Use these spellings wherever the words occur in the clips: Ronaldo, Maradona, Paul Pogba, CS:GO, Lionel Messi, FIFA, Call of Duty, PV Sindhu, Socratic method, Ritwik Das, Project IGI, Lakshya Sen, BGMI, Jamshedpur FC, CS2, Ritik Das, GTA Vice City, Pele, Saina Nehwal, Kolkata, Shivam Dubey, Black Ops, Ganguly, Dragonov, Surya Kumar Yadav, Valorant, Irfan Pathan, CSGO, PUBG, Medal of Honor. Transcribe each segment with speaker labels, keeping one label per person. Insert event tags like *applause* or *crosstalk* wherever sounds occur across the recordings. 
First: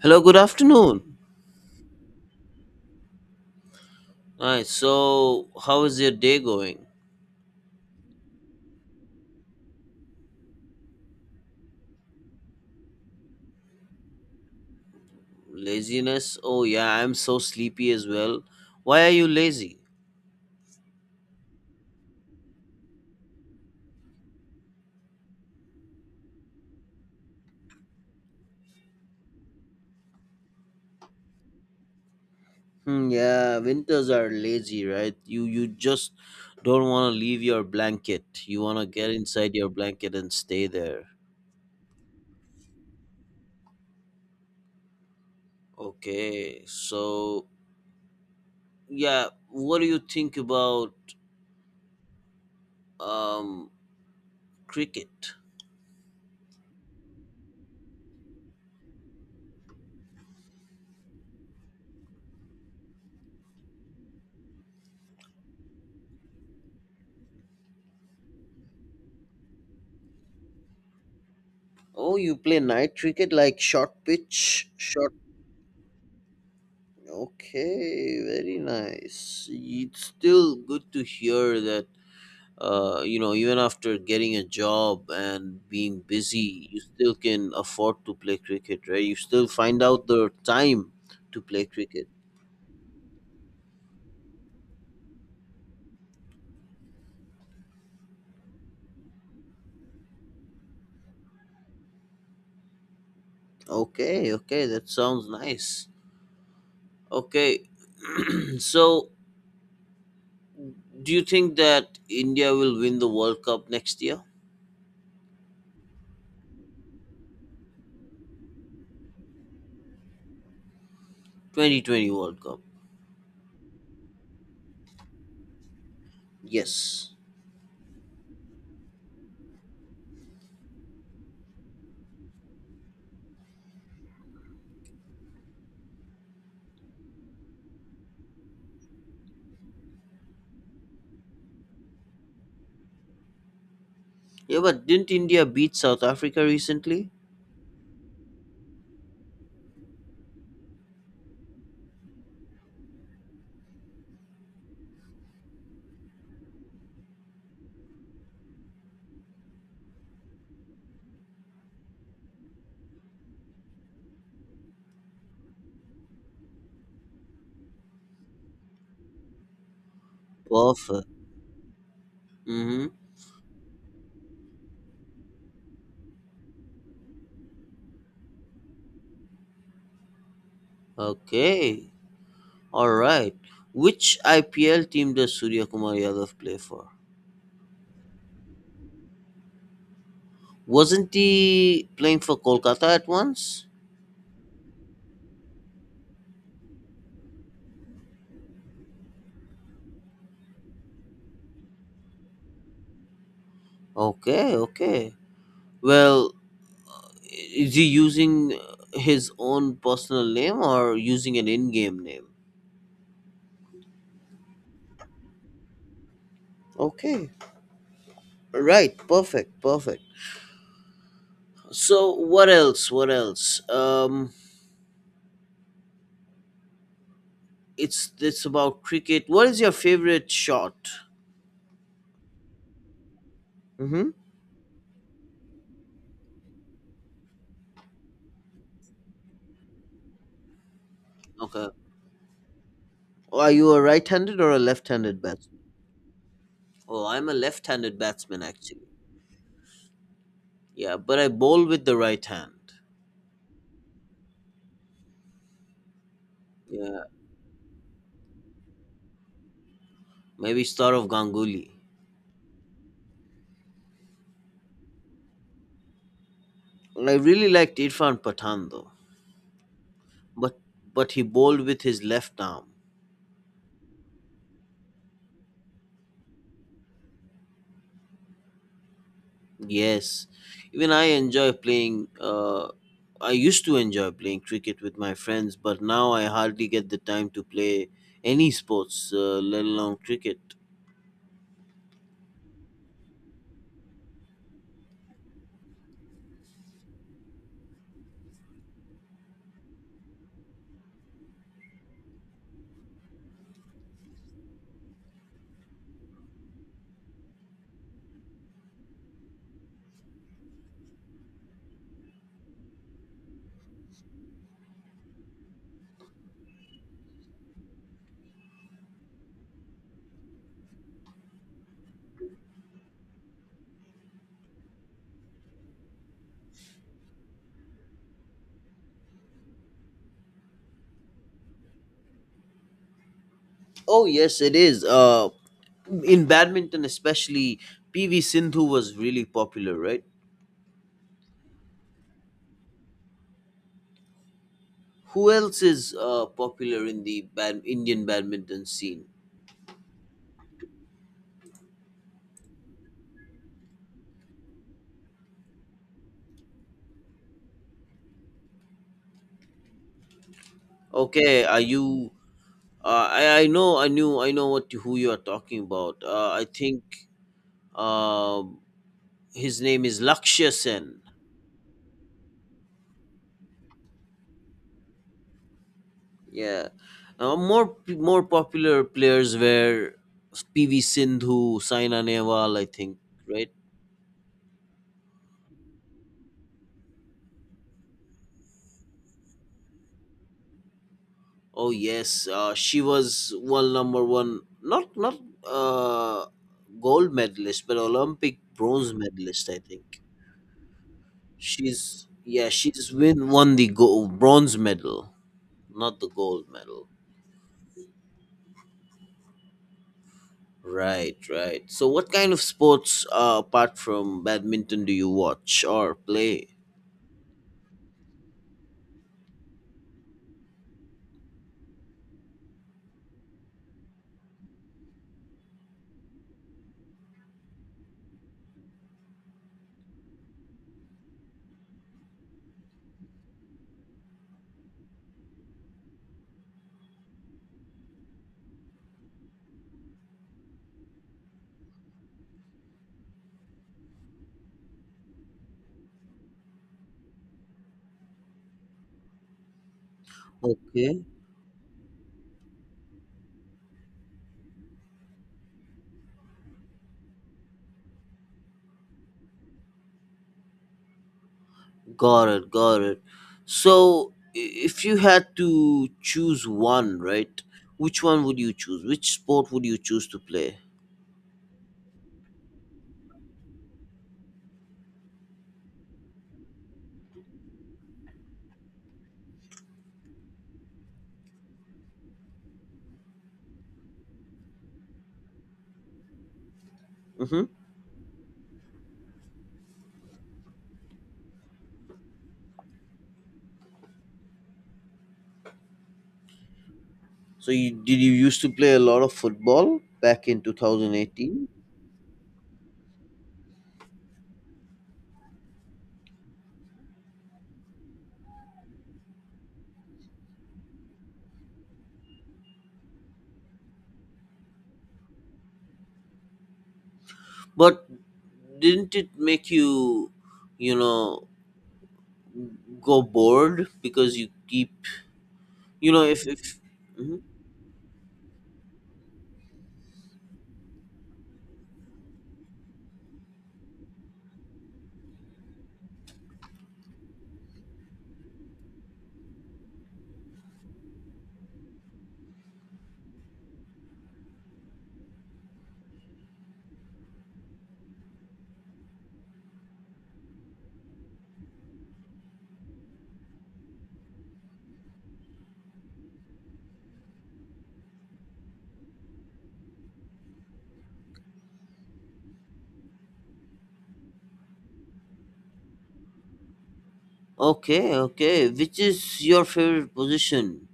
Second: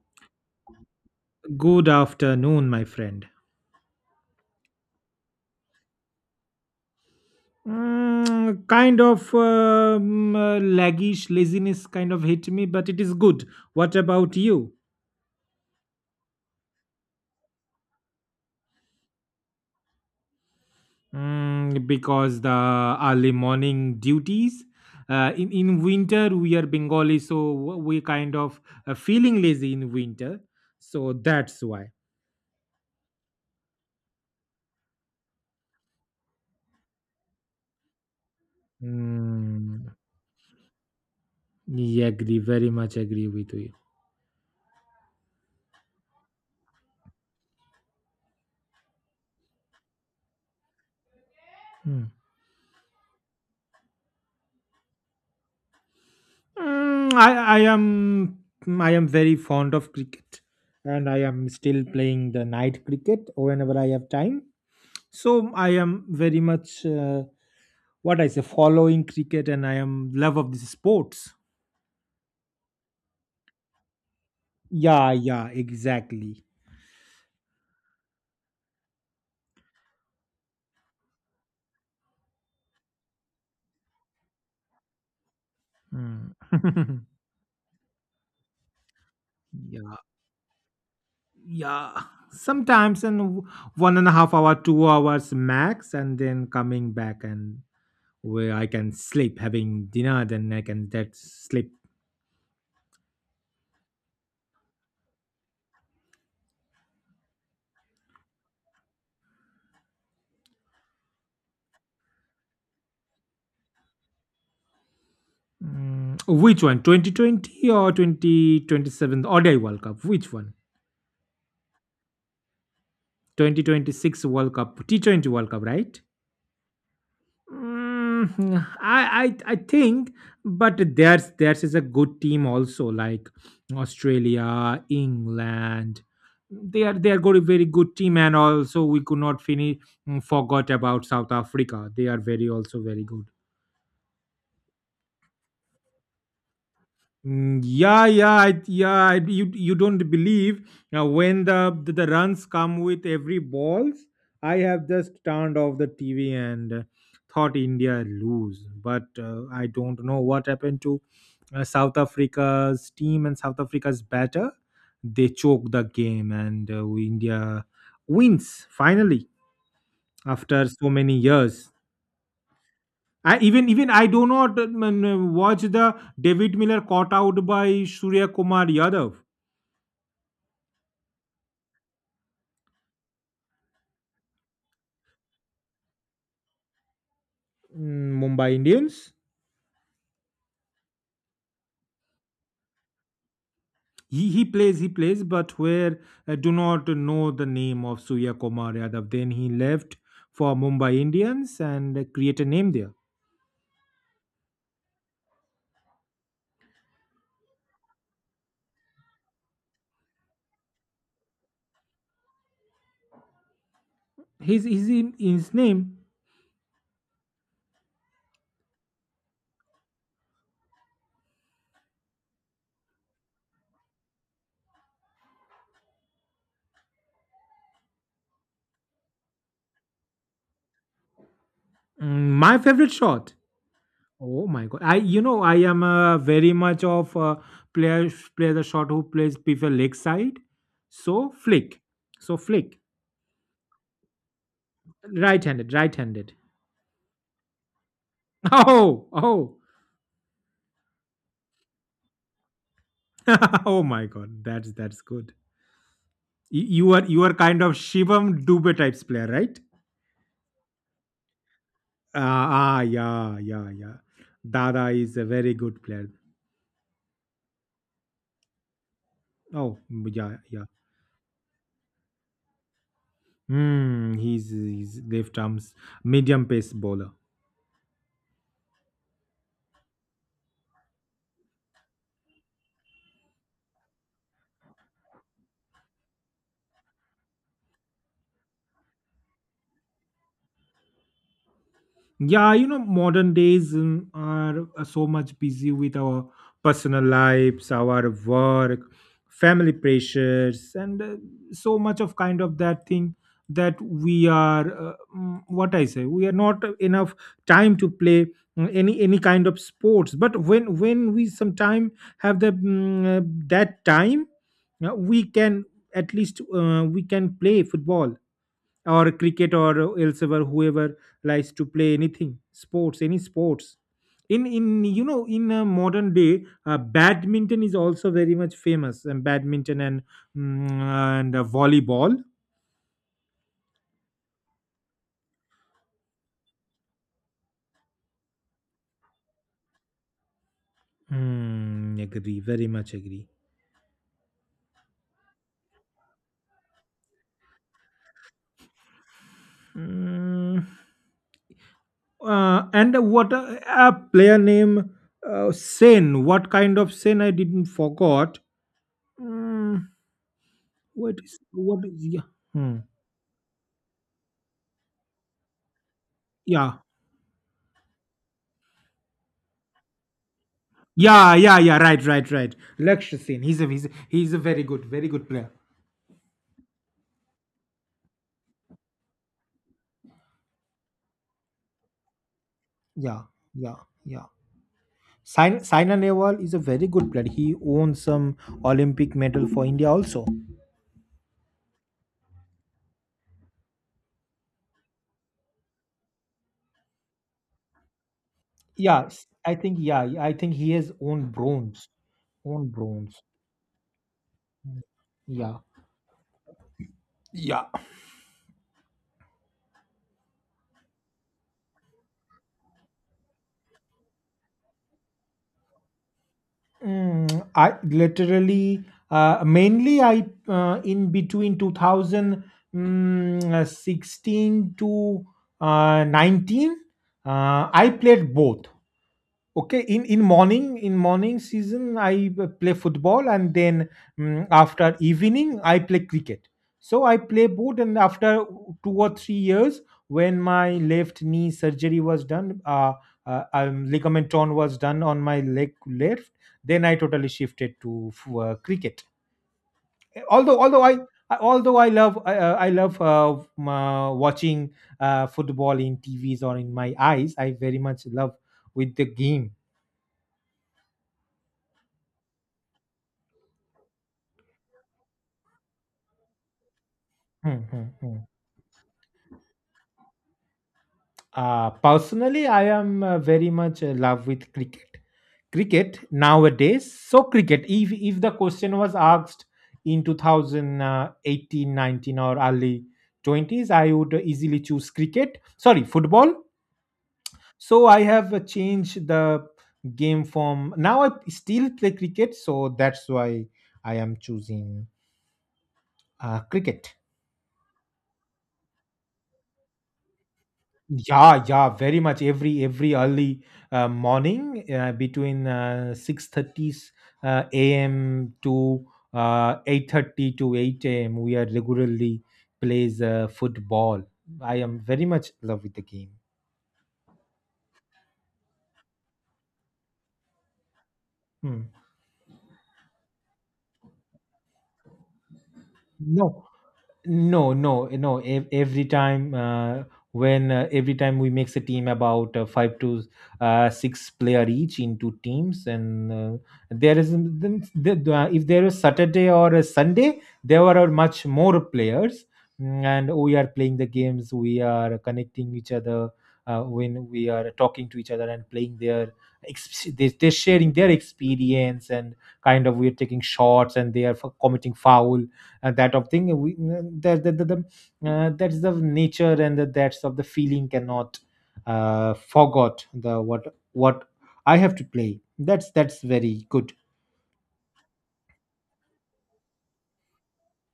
Speaker 1: Hello, good afternoon.
Speaker 2: Good afternoon, my friend.
Speaker 1: Alright, so how is your day going?
Speaker 2: Kind of laggish laziness kind of hit me, but it is good. What about you?
Speaker 1: Laziness? Oh, yeah, I'm so sleepy as well. Why are you lazy?
Speaker 2: Mm, because the early morning duties. In winter, we are Bengali, so we kind of feeling lazy in winter. So that's why.
Speaker 1: Hmm, yeah, winters are lazy, right? You just don't want to leave your blanket. You want to get inside your
Speaker 2: Mm,
Speaker 1: blanket and stay there.
Speaker 2: yeah, agree. Very much agree with you.
Speaker 1: Okay, so yeah, what do you think about
Speaker 2: Hmm.
Speaker 1: um cricket?
Speaker 2: Mm, I am very fond of cricket, and I am still playing the night cricket whenever I have time. So I am very much what I say following cricket, and I am love of these sports.
Speaker 1: Oh, you play night cricket like short pitch? Short.
Speaker 2: Yeah, yeah, exactly.
Speaker 1: Okay, very nice. It's still good to hear that you know, even after getting a job and being
Speaker 2: Mm.
Speaker 1: busy, you
Speaker 2: *laughs*
Speaker 1: still can afford to play cricket, right? You still find
Speaker 2: yeah,
Speaker 1: out the time to play
Speaker 2: yeah.
Speaker 1: cricket.
Speaker 2: Sometimes 1.5 hours, 2 hours max, and then coming back and where I can sleep, having dinner, then I can that sleep.
Speaker 1: Okay, okay, that sounds nice. Okay, *clears throat* so do you think that India will win the World Cup next year?
Speaker 2: Mm, which one? 2020 or 2027 ODI World Cup? Which one?
Speaker 1: 2020 World Cup.
Speaker 2: 2026 World Cup, T20 World Cup, right?
Speaker 1: Yes.
Speaker 2: I I think, but theirs is a good team also, like Australia, England. They are good, very good team, and also we could not finish mm, forgot about South Africa. They are very also very good.
Speaker 1: Yeah, but didn't India beat South Africa recently?
Speaker 2: Mm, yeah, you don't believe now when the runs come with every balls. I have just turned off the TV, and thought India lose, but I don't know what happened to South Africa's team and South Africa's batter. They choke the game, and India wins finally after so
Speaker 1: Perfect.
Speaker 2: many years.
Speaker 1: Mm hmm.
Speaker 2: I, even even I do not watch the David Miller caught out by Surya Kumar Yadav.
Speaker 1: Okay, all right. Which IPL team does Surya Kumar Yadav play for?
Speaker 2: Mumbai Indians.
Speaker 1: Wasn't he playing for Kolkata at once?
Speaker 2: He plays, but where I do not know the name of Surya Kumar Yadav. Then he left for Mumbai Indians and create a name there.
Speaker 1: Okay, okay. Well, is he using his own personal name or using an in-game name?
Speaker 2: His his his name.
Speaker 1: Okay, right. Perfect, perfect. So, what else? What else? It's about cricket. What is your favorite shot?
Speaker 2: My favorite shot.
Speaker 1: Mm-hmm.
Speaker 2: Oh my god! I I am very much of player player the shot who plays prefer leg side. So
Speaker 1: Okay.
Speaker 2: flick, so flick.
Speaker 1: Are you a right-handed or a left-handed batsman?
Speaker 2: Right-handed, right-handed.
Speaker 1: Oh, I'm a left-handed batsman actually.
Speaker 2: Oh, oh,
Speaker 1: Yeah, but I bowl with the right hand.
Speaker 2: *laughs* oh my God, that's good. Y- You
Speaker 1: Yeah,
Speaker 2: are you are kind of Shivam Dubey types player, right?
Speaker 1: maybe start of Ganguly.
Speaker 2: Ah, ah, yeah, yeah, yeah. Dada is a very good player.
Speaker 1: I really liked Irfan Pathan though,
Speaker 2: Oh, yeah,
Speaker 1: but
Speaker 2: yeah.
Speaker 1: he bowled with his left arm.
Speaker 2: Hmm, he's left arms medium pace bowler.
Speaker 1: Yes, even I enjoy playing. I used to enjoy playing cricket with my friends, but now I hardly get the time to play any sports, let alone cricket.
Speaker 2: Yeah, you know, modern days are so much busy with our personal lives, our work, family pressures, and so much of kind of that thing that we are, what I say, we are not enough time to play mm, any kind of sports. But when we sometime have the that time, we can at least we can play football or cricket or elsewhere whoever likes to play anything sports any sports in you know in a modern day, badminton is also very much famous, and badminton and volleyball.
Speaker 1: Oh yes, it is. In badminton especially, PV Sindhu was really popular, right?
Speaker 2: Hmm, agree, very much agree.
Speaker 1: Who else is popular in the bad Indian badminton scene?
Speaker 2: Mm, and what a player name Sen. What kind of Sen? I didn't forgot. Mm, what is
Speaker 1: Okay, are
Speaker 2: what is
Speaker 1: you?
Speaker 2: yeah? Hmm.
Speaker 1: I know I know what who you are talking about. I
Speaker 2: Yeah,
Speaker 1: think um his name is Lakshya Sen.
Speaker 2: yeah, yeah, yeah. Right, right, right. Lakshya Sen. He's a very good, very good player.
Speaker 1: Yeah, more popular players were PV Sindhu, Saina Nehwal, I think,
Speaker 2: Yeah,
Speaker 1: right.
Speaker 2: yeah, yeah. Saina Nehwal is a very good player. He won some Olympic medal for India also.
Speaker 1: Oh yes, she was world number one. Not gold medalist, but Olympic bronze medalist,
Speaker 2: I
Speaker 1: I
Speaker 2: think
Speaker 1: think.
Speaker 2: yeah, yeah, I think he has won bronze.
Speaker 1: She's, yeah,
Speaker 2: Won
Speaker 1: she's
Speaker 2: bronze.
Speaker 1: win won the gold bronze medal,
Speaker 2: Yeah,
Speaker 1: not the gold medal.
Speaker 2: yeah.
Speaker 1: Right, right. So what kind of sports apart from badminton do you watch or play?
Speaker 2: Mm, I literally, mainly I in between 2000 16 to 19, I played both. Okay, in morning season I play football, and then after evening I play cricket. So I play both, and after 2 or 3 years when my left knee surgery was done, ligament torn was done on my leg left. Then I totally shifted to cricket. Although although I
Speaker 1: Okay.
Speaker 2: although I love I love watching football in TVs or in my eyes, I very much love with the game.
Speaker 1: Got it, got it. If you had to choose one, right?
Speaker 2: Hmm, hmm,
Speaker 1: Which
Speaker 2: hmm.
Speaker 1: one would you choose? Which sport would you choose to play?
Speaker 2: Personally, I am very much in love with cricket. Cricket nowadays, so cricket. If the question was asked in 2018, 19, or early 20s, I would easily choose cricket. Sorry, football.
Speaker 1: Mm-hmm.
Speaker 2: So I have changed the game from now. I still play cricket, so that's why I am choosing cricket.
Speaker 1: You used to play a lot of football back in
Speaker 2: Yeah,
Speaker 1: 2018?
Speaker 2: yeah, very much. Every early morning between 6:30 a.m. to 8:30 to eight a.m. We are regularly plays football. I am very much in love with the game.
Speaker 1: But didn't it make you, you know,
Speaker 2: Hmm.
Speaker 1: go bored because you keep, you know, if
Speaker 2: No,
Speaker 1: if. Mhm.
Speaker 2: no no no ev- every time when every time we makes a team about five to six player each into teams, and there is then if there is saturday or a sunday there were much more players mm, and we are playing the games, we are connecting each other when we are talking to each other and playing their they're sharing their experience, and kind of we're taking shots and they are committing foul, that of thing we that's the nature, and the, that's of the feeling cannot forgot the what I have to play, that's very good.
Speaker 1: Okay, okay. Which is your favorite position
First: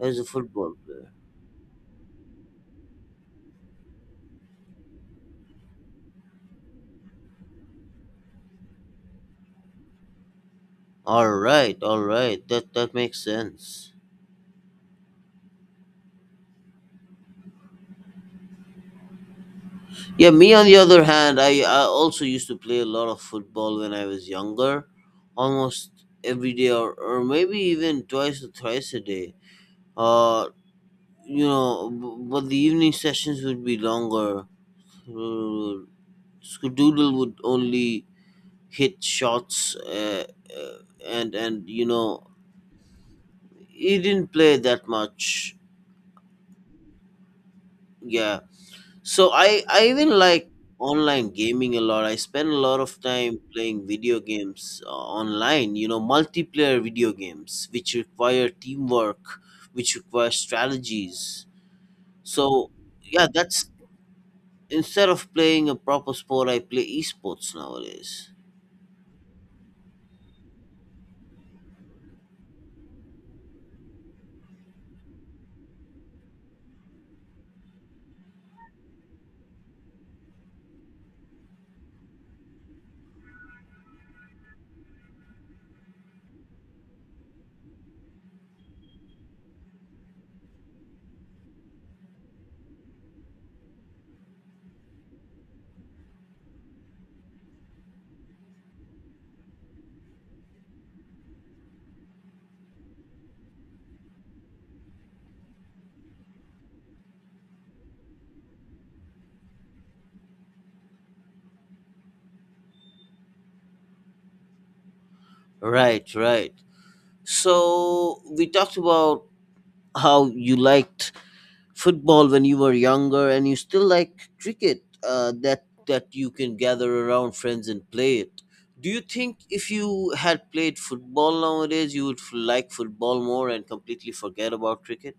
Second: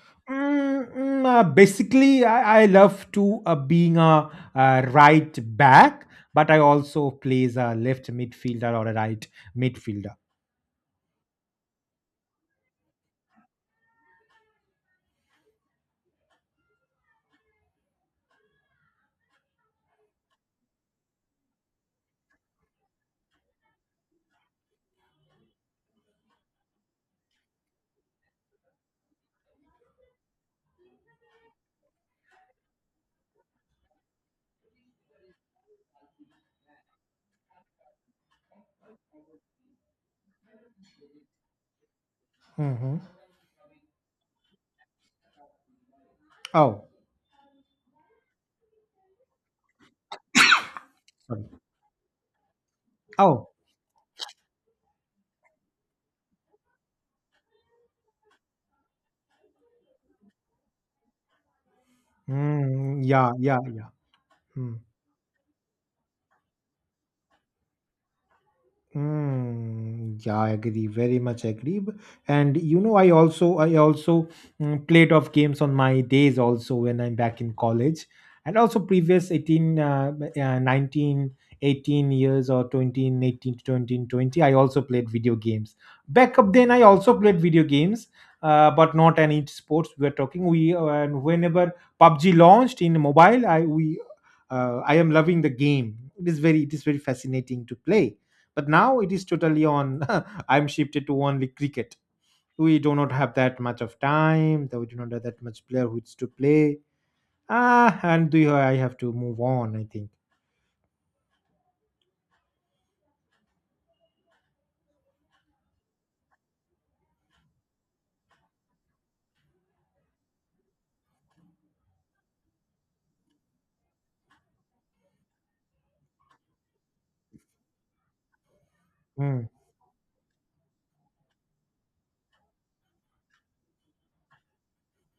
Speaker 1: as a football player?
Speaker 2: Basically I love to being a, right back, but I also plays a left midfielder or a right midfielder.
Speaker 1: All right, all right. That makes sense. Yeah, me on the other hand, I also used to play a lot of football when I was younger, almost every day, or maybe even twice or thrice a day. Uh, you know, but the evening sessions would be longer. Uh, Skedoodle would only hit shots, uh, and you know,
Speaker 2: Hmm
Speaker 1: he didn't play that much.
Speaker 2: oh
Speaker 1: Yeah, so I even like online
Speaker 2: sorry
Speaker 1: gaming a lot. I spend a lot of time
Speaker 2: oh
Speaker 1: playing video games online. You know, multiplayer video games which require teamwork, which require strategies. So yeah,
Speaker 2: yeah yeah
Speaker 1: that's,
Speaker 2: yeah. Hmm.
Speaker 1: instead of playing a proper sport, I play esports nowadays.
Speaker 2: Mm, yeah, I agree. Very much agree. And you know, I also played of games on my days also when I'm back in college, and also previous 18, 19, 18 years or 2018 to 2020. I also played video games. Back up then, I also played video games, but not any sports. We're talking we and whenever PUBG launched in mobile, I am loving the game. It is very, it is very fascinating to play, but now it is totally on *laughs* I'm shifted to only cricket. We do not have that much of time, though we do not have that much player who is to play. Ah and do you, I have to move on I think.
Speaker 1: Right, right. So we talked about how you liked football when you were younger, and you still like cricket. That you can gather around friends and play it. Do you think
Speaker 2: Hmm.
Speaker 1: if you had played football nowadays, you would like football more and completely forget about cricket?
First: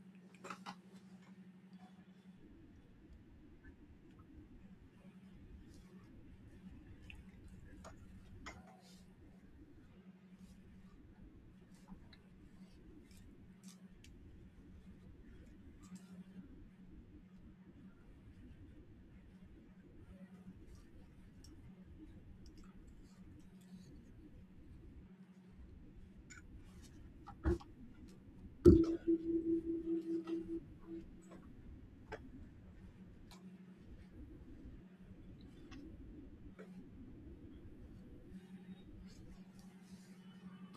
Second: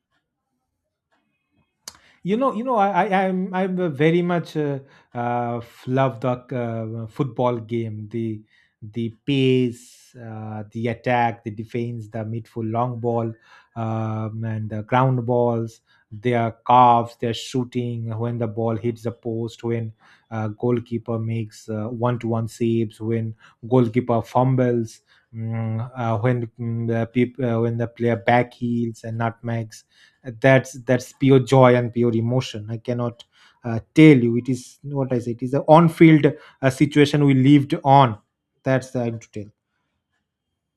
Speaker 2: You know, I'm a very much love the football game. The pace, the attack, the defense, the midfield long ball, and the ground balls, their calves, their shooting when the ball hits the post, when goalkeeper makes 1 to 1 saves, when goalkeeper fumbles, when the player back heels and nutmegs, that's pure joy and pure emotion. I cannot tell you it is what I say, it is a on-field situation we lived on, that's the I'm to tell.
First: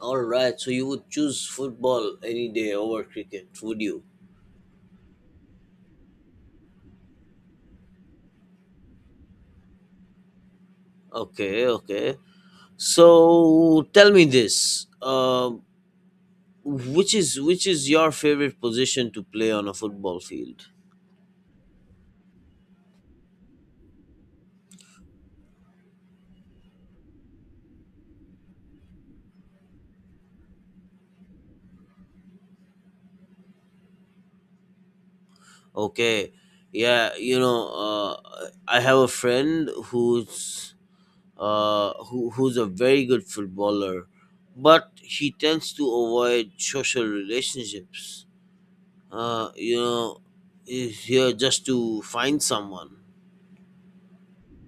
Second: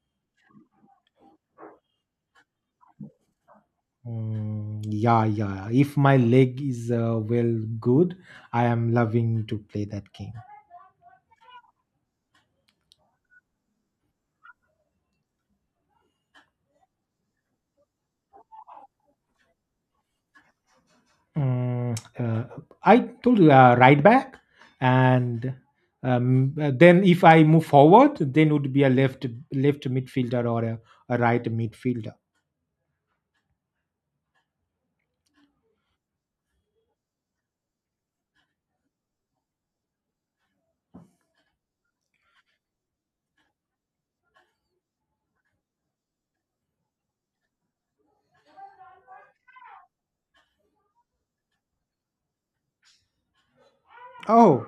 Speaker 1: All right, so you would choose football any day over cricket, would you?
Speaker 2: Mm, yeah yeah, if my leg is well good, I am loving to play that game.
Speaker 1: Okay, okay. So tell me this. Which is your favorite position to play on a football field?
Speaker 2: Mm, uh, I told you, right back, and then if I move forward, then would be a left midfielder or a right midfielder.
Speaker 1: Okay, yeah, you know, uh, I have a friend who's a very good footballer, but he tends to avoid social relationships. You know, he's here just to find someone.
Speaker 2: Oh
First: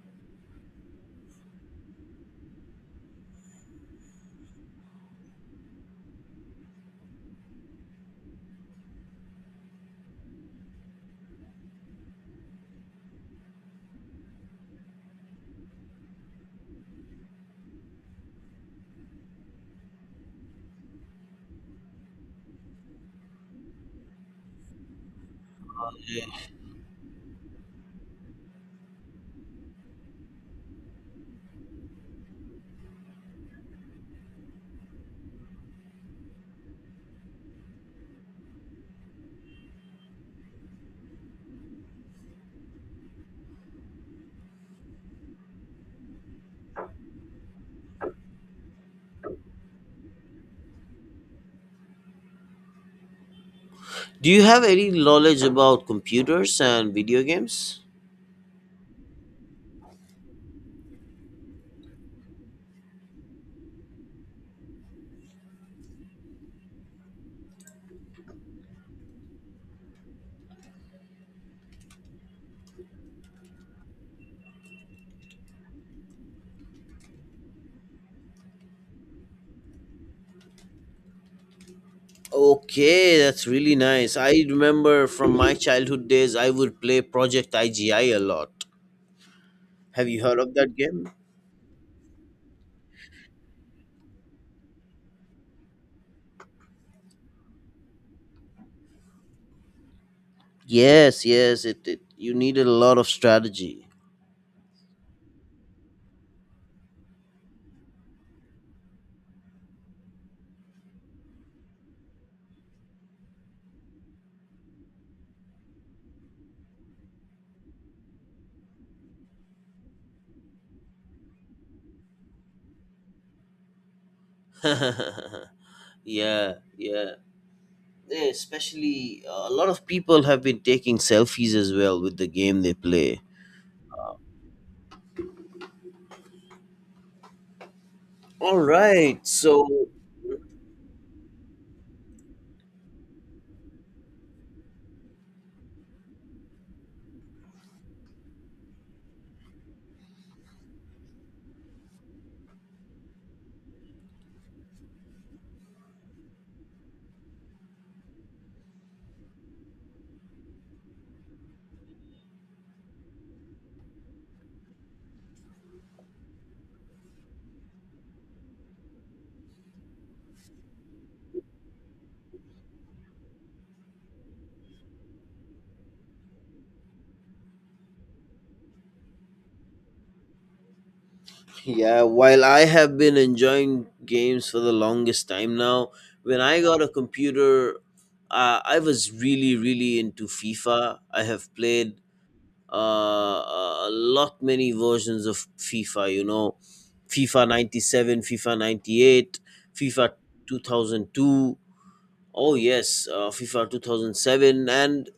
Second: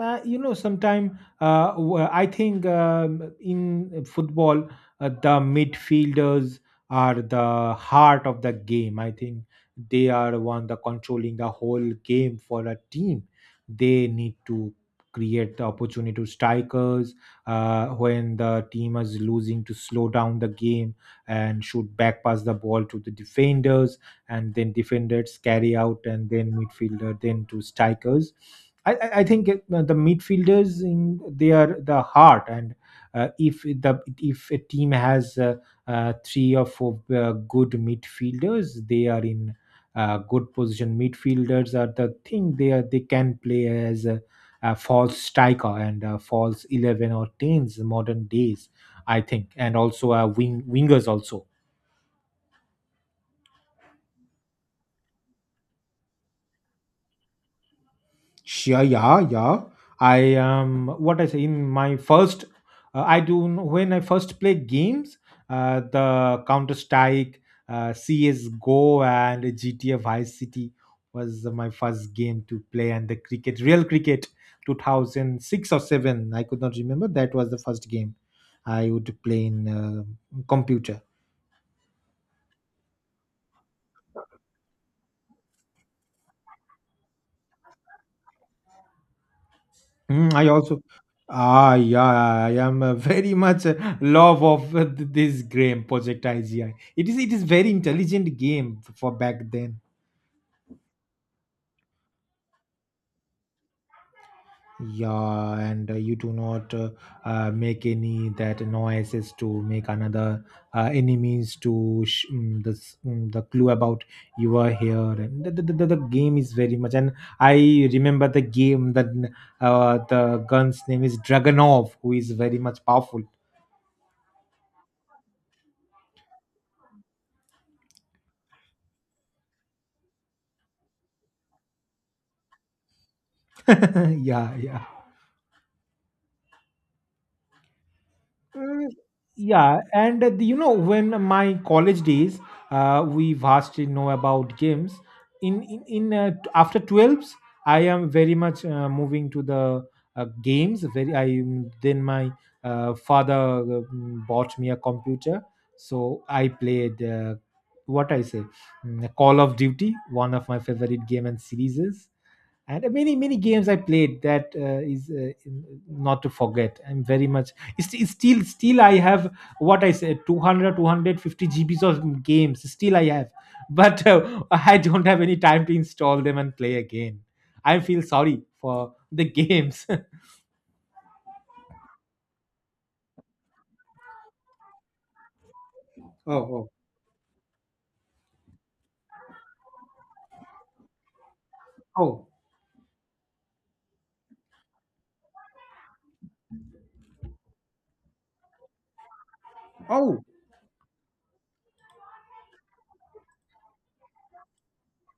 Speaker 2: You know, sometime I think in football, the midfielders are the heart of the game. I think they are one the controlling the whole game for a team. They need to create the opportunity to strikers, when the team is losing to slow down the game and shoot back, pass the ball to the defenders, and then defenders carry out, and then midfielder then to strikers. I think the midfielders in they are the heart, and if a team has three or four good midfielders, they are in good position. Midfielders are the thing, they are they can play as a false striker and a false 11 or 10s modern days I think, and also wingers also.
Speaker 1: Do you have any knowledge about computers and video games?
Speaker 2: Sure, yeah, yeah. I What I say in my first, when I first play games, the Counter Strike, CS:GO, and GTA Vice City was my first game to play, and the cricket, real cricket, 2006 or seven. I could not remember. That was the first game I would play in computer.
Speaker 1: Okay, that's really nice. I remember from my childhood days, I would play Project IGI a lot. Have you heard
Speaker 2: I
Speaker 1: of that
Speaker 2: also,
Speaker 1: game?
Speaker 2: ah, yeah, I am very much love of this game Project IGI. It is very intelligent game for back then.
Speaker 1: Yes, yes. It You needed a lot of strategy.
Speaker 2: Yeah, and you do not make any that noises to make another enemies to the clue about you are here. And the game is very much. And I remember the game that the gun's name is Dragonov, who is very much powerful.
Speaker 1: *laughs* Yeah, yeah. Yeah, especially a lot of people have been taking selfies as well with the game they play.
Speaker 2: *laughs* yeah, yeah.
Speaker 1: All
Speaker 2: Mm,
Speaker 1: right, so
Speaker 2: Yeah, and when my college days, we vastly know about games. After twelves, I am very much moving to the games. Then my father bought me a computer, so I played. What I say, Call of Duty, one of my favorite game and series, and many games I played. That is not to forget, I'm very much — it's still I have, what I said, 200, 250 gbs of games still I have, *laughs* but I don't have any time to install them and play again. I feel sorry for the games. *laughs*
Speaker 1: yeah, while I have been enjoying games for the longest time now, when I
Speaker 2: Oh,
Speaker 1: got a computer, I was really, really into FIFA. I have played
Speaker 2: oh, oh,
Speaker 1: a lot many versions of FIFA, you know, FIFA 97, FIFA 98, FIFA
Speaker 2: oh,
Speaker 1: 2002. Oh yes, FIFA 2007, and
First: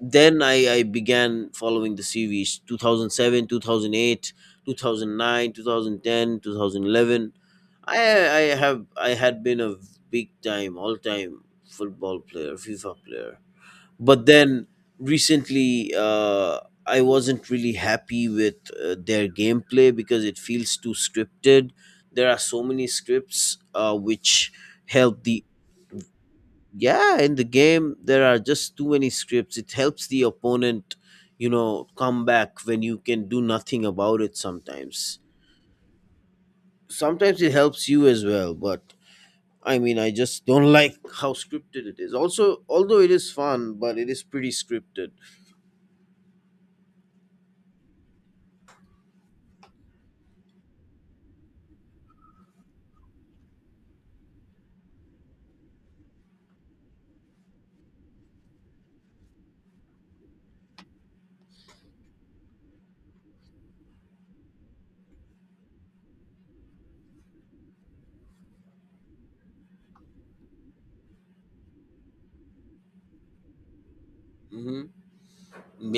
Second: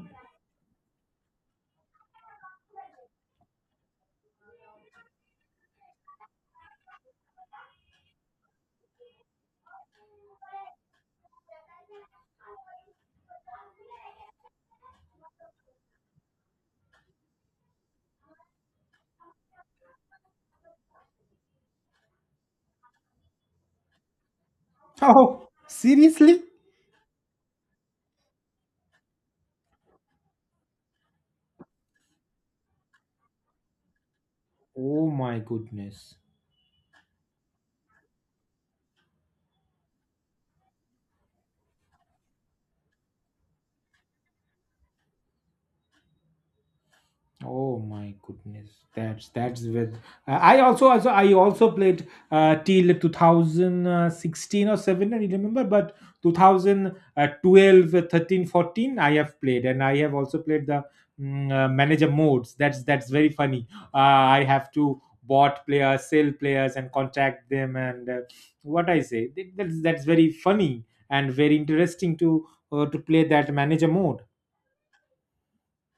Speaker 1: then I began following the series 2007, 2008, 2009, ten, two thousand eleven. I had been a big time, all time football player, FIFA player. But then recently, I wasn't really happy with their gameplay because it feels too scripted. There are so many scripts which help the,
Speaker 2: oh, seriously?
Speaker 1: yeah, in the game, there are just too many scripts. It helps the opponent, you know, come back when you can do nothing about it
Speaker 2: Oh
Speaker 1: sometimes.
Speaker 2: my goodness.
Speaker 1: Sometimes it helps you as well, but I mean, I just don't *laughs* like how scripted it is. Also, although it is fun, but it is pretty scripted.
Speaker 2: Oh my goodness, that's with. I also played till 2016 or 7. I don't remember, but 2012, thirteen, fourteen, I have played. And I have also played the manager modes. That's very funny. I have to bot players, sell players, and contact them, and what I say. That's very funny and very interesting to, to play that manager mode.
Speaker 1: Hmm,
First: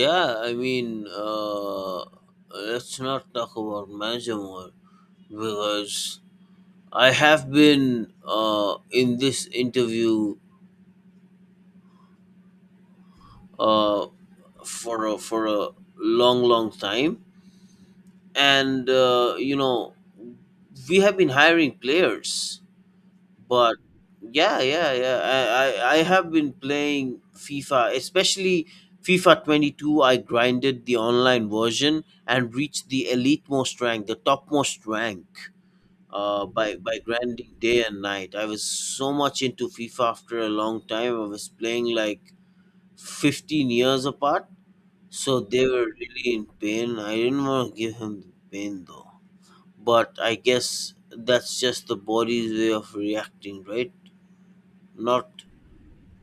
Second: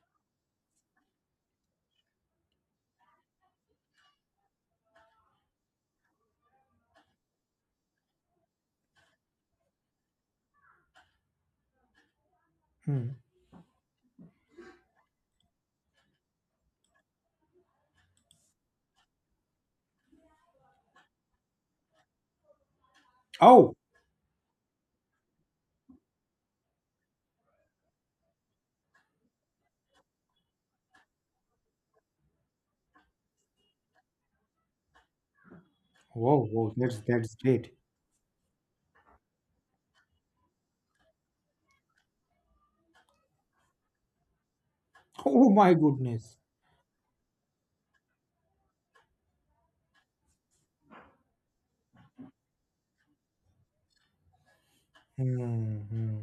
Speaker 1: yeah, I mean, let's not talk about Majamor, because I have been in this interview
Speaker 2: Hmm.
Speaker 1: uh, for a long, long time, and you know, we have been hiring players,
Speaker 2: Oh,
Speaker 1: but yeah, I have been playing FIFA, especially FIFA 22. I grinded the online version and reached the elite most rank, the topmost rank, uh,
Speaker 2: whoa, whoa,
Speaker 1: by by
Speaker 2: that's that's
Speaker 1: grinding
Speaker 2: great.
Speaker 1: day and night. I was so much into FIFA after a long time. I was playing like 15 years apart, so
Speaker 2: Oh
Speaker 1: they
Speaker 2: my
Speaker 1: were really
Speaker 2: goodness.
Speaker 1: in pain. I didn't want to give him the pain though. But I guess that's just the body's way of reacting, right? Not.
Speaker 2: Hmm, hmm.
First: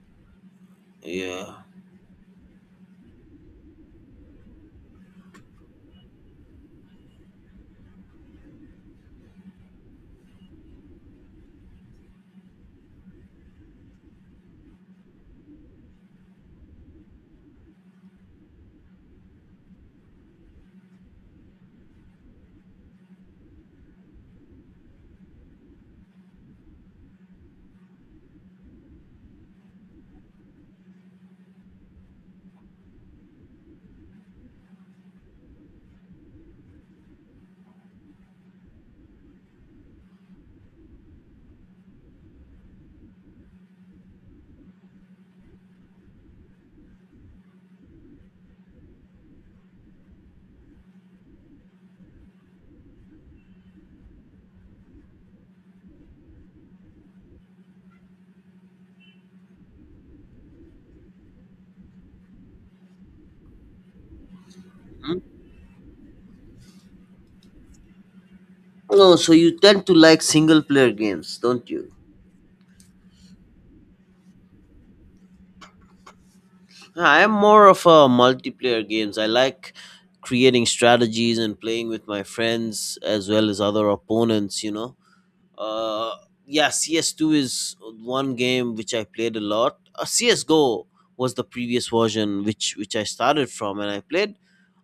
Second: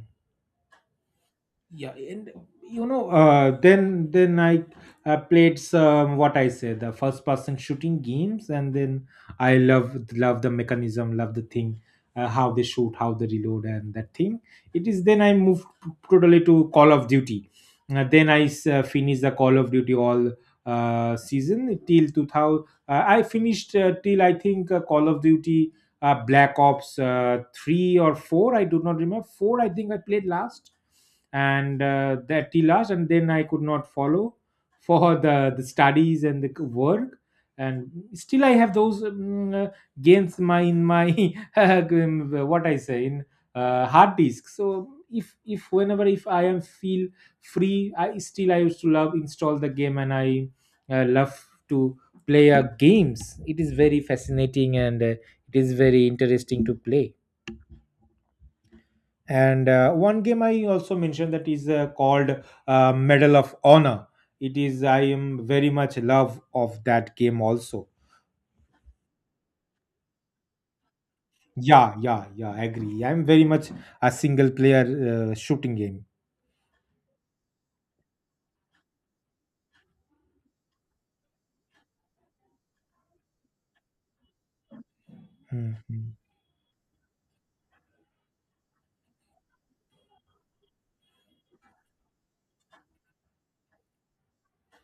Speaker 1: Yeah.
Speaker 2: Yeah, and then I played some, what I said, the first person shooting games, and then I love the mechanism, love the thing, how they shoot, how they reload, and that thing. It is then I moved totally to Call of Duty. Then I finished the Call of Duty all, season till 2000. I finished, till I think, Call of Duty, Black Ops, 3 or 4. I do not remember. 4, I think I played last. And that till last. And then I could not follow *laughs* for the studies and the work. And still, I have those games, *laughs* what I say, in hard disk. So if whenever, if I am feel free, I still I used to love install the game, and I love to play games. It is very fascinating and it is very interesting to play. And one game I also mentioned, that is called Medal of Honor. It is — I
Speaker 1: Hmm?
Speaker 2: am very much love of that game also.
Speaker 1: Oh, so you tend to like single player games, don't you?
Speaker 2: Yeah, yeah, yeah, I agree, I'm very much a single player shooting game.
Speaker 1: I'm more of a multiplayer games. I like creating strategies and playing with my friends as well as other opponents, you know? uh
Speaker 2: Hmm.
Speaker 1: yeah, CS2 is one game which I played a lot. CSGO was the previous version, which I started from, and I played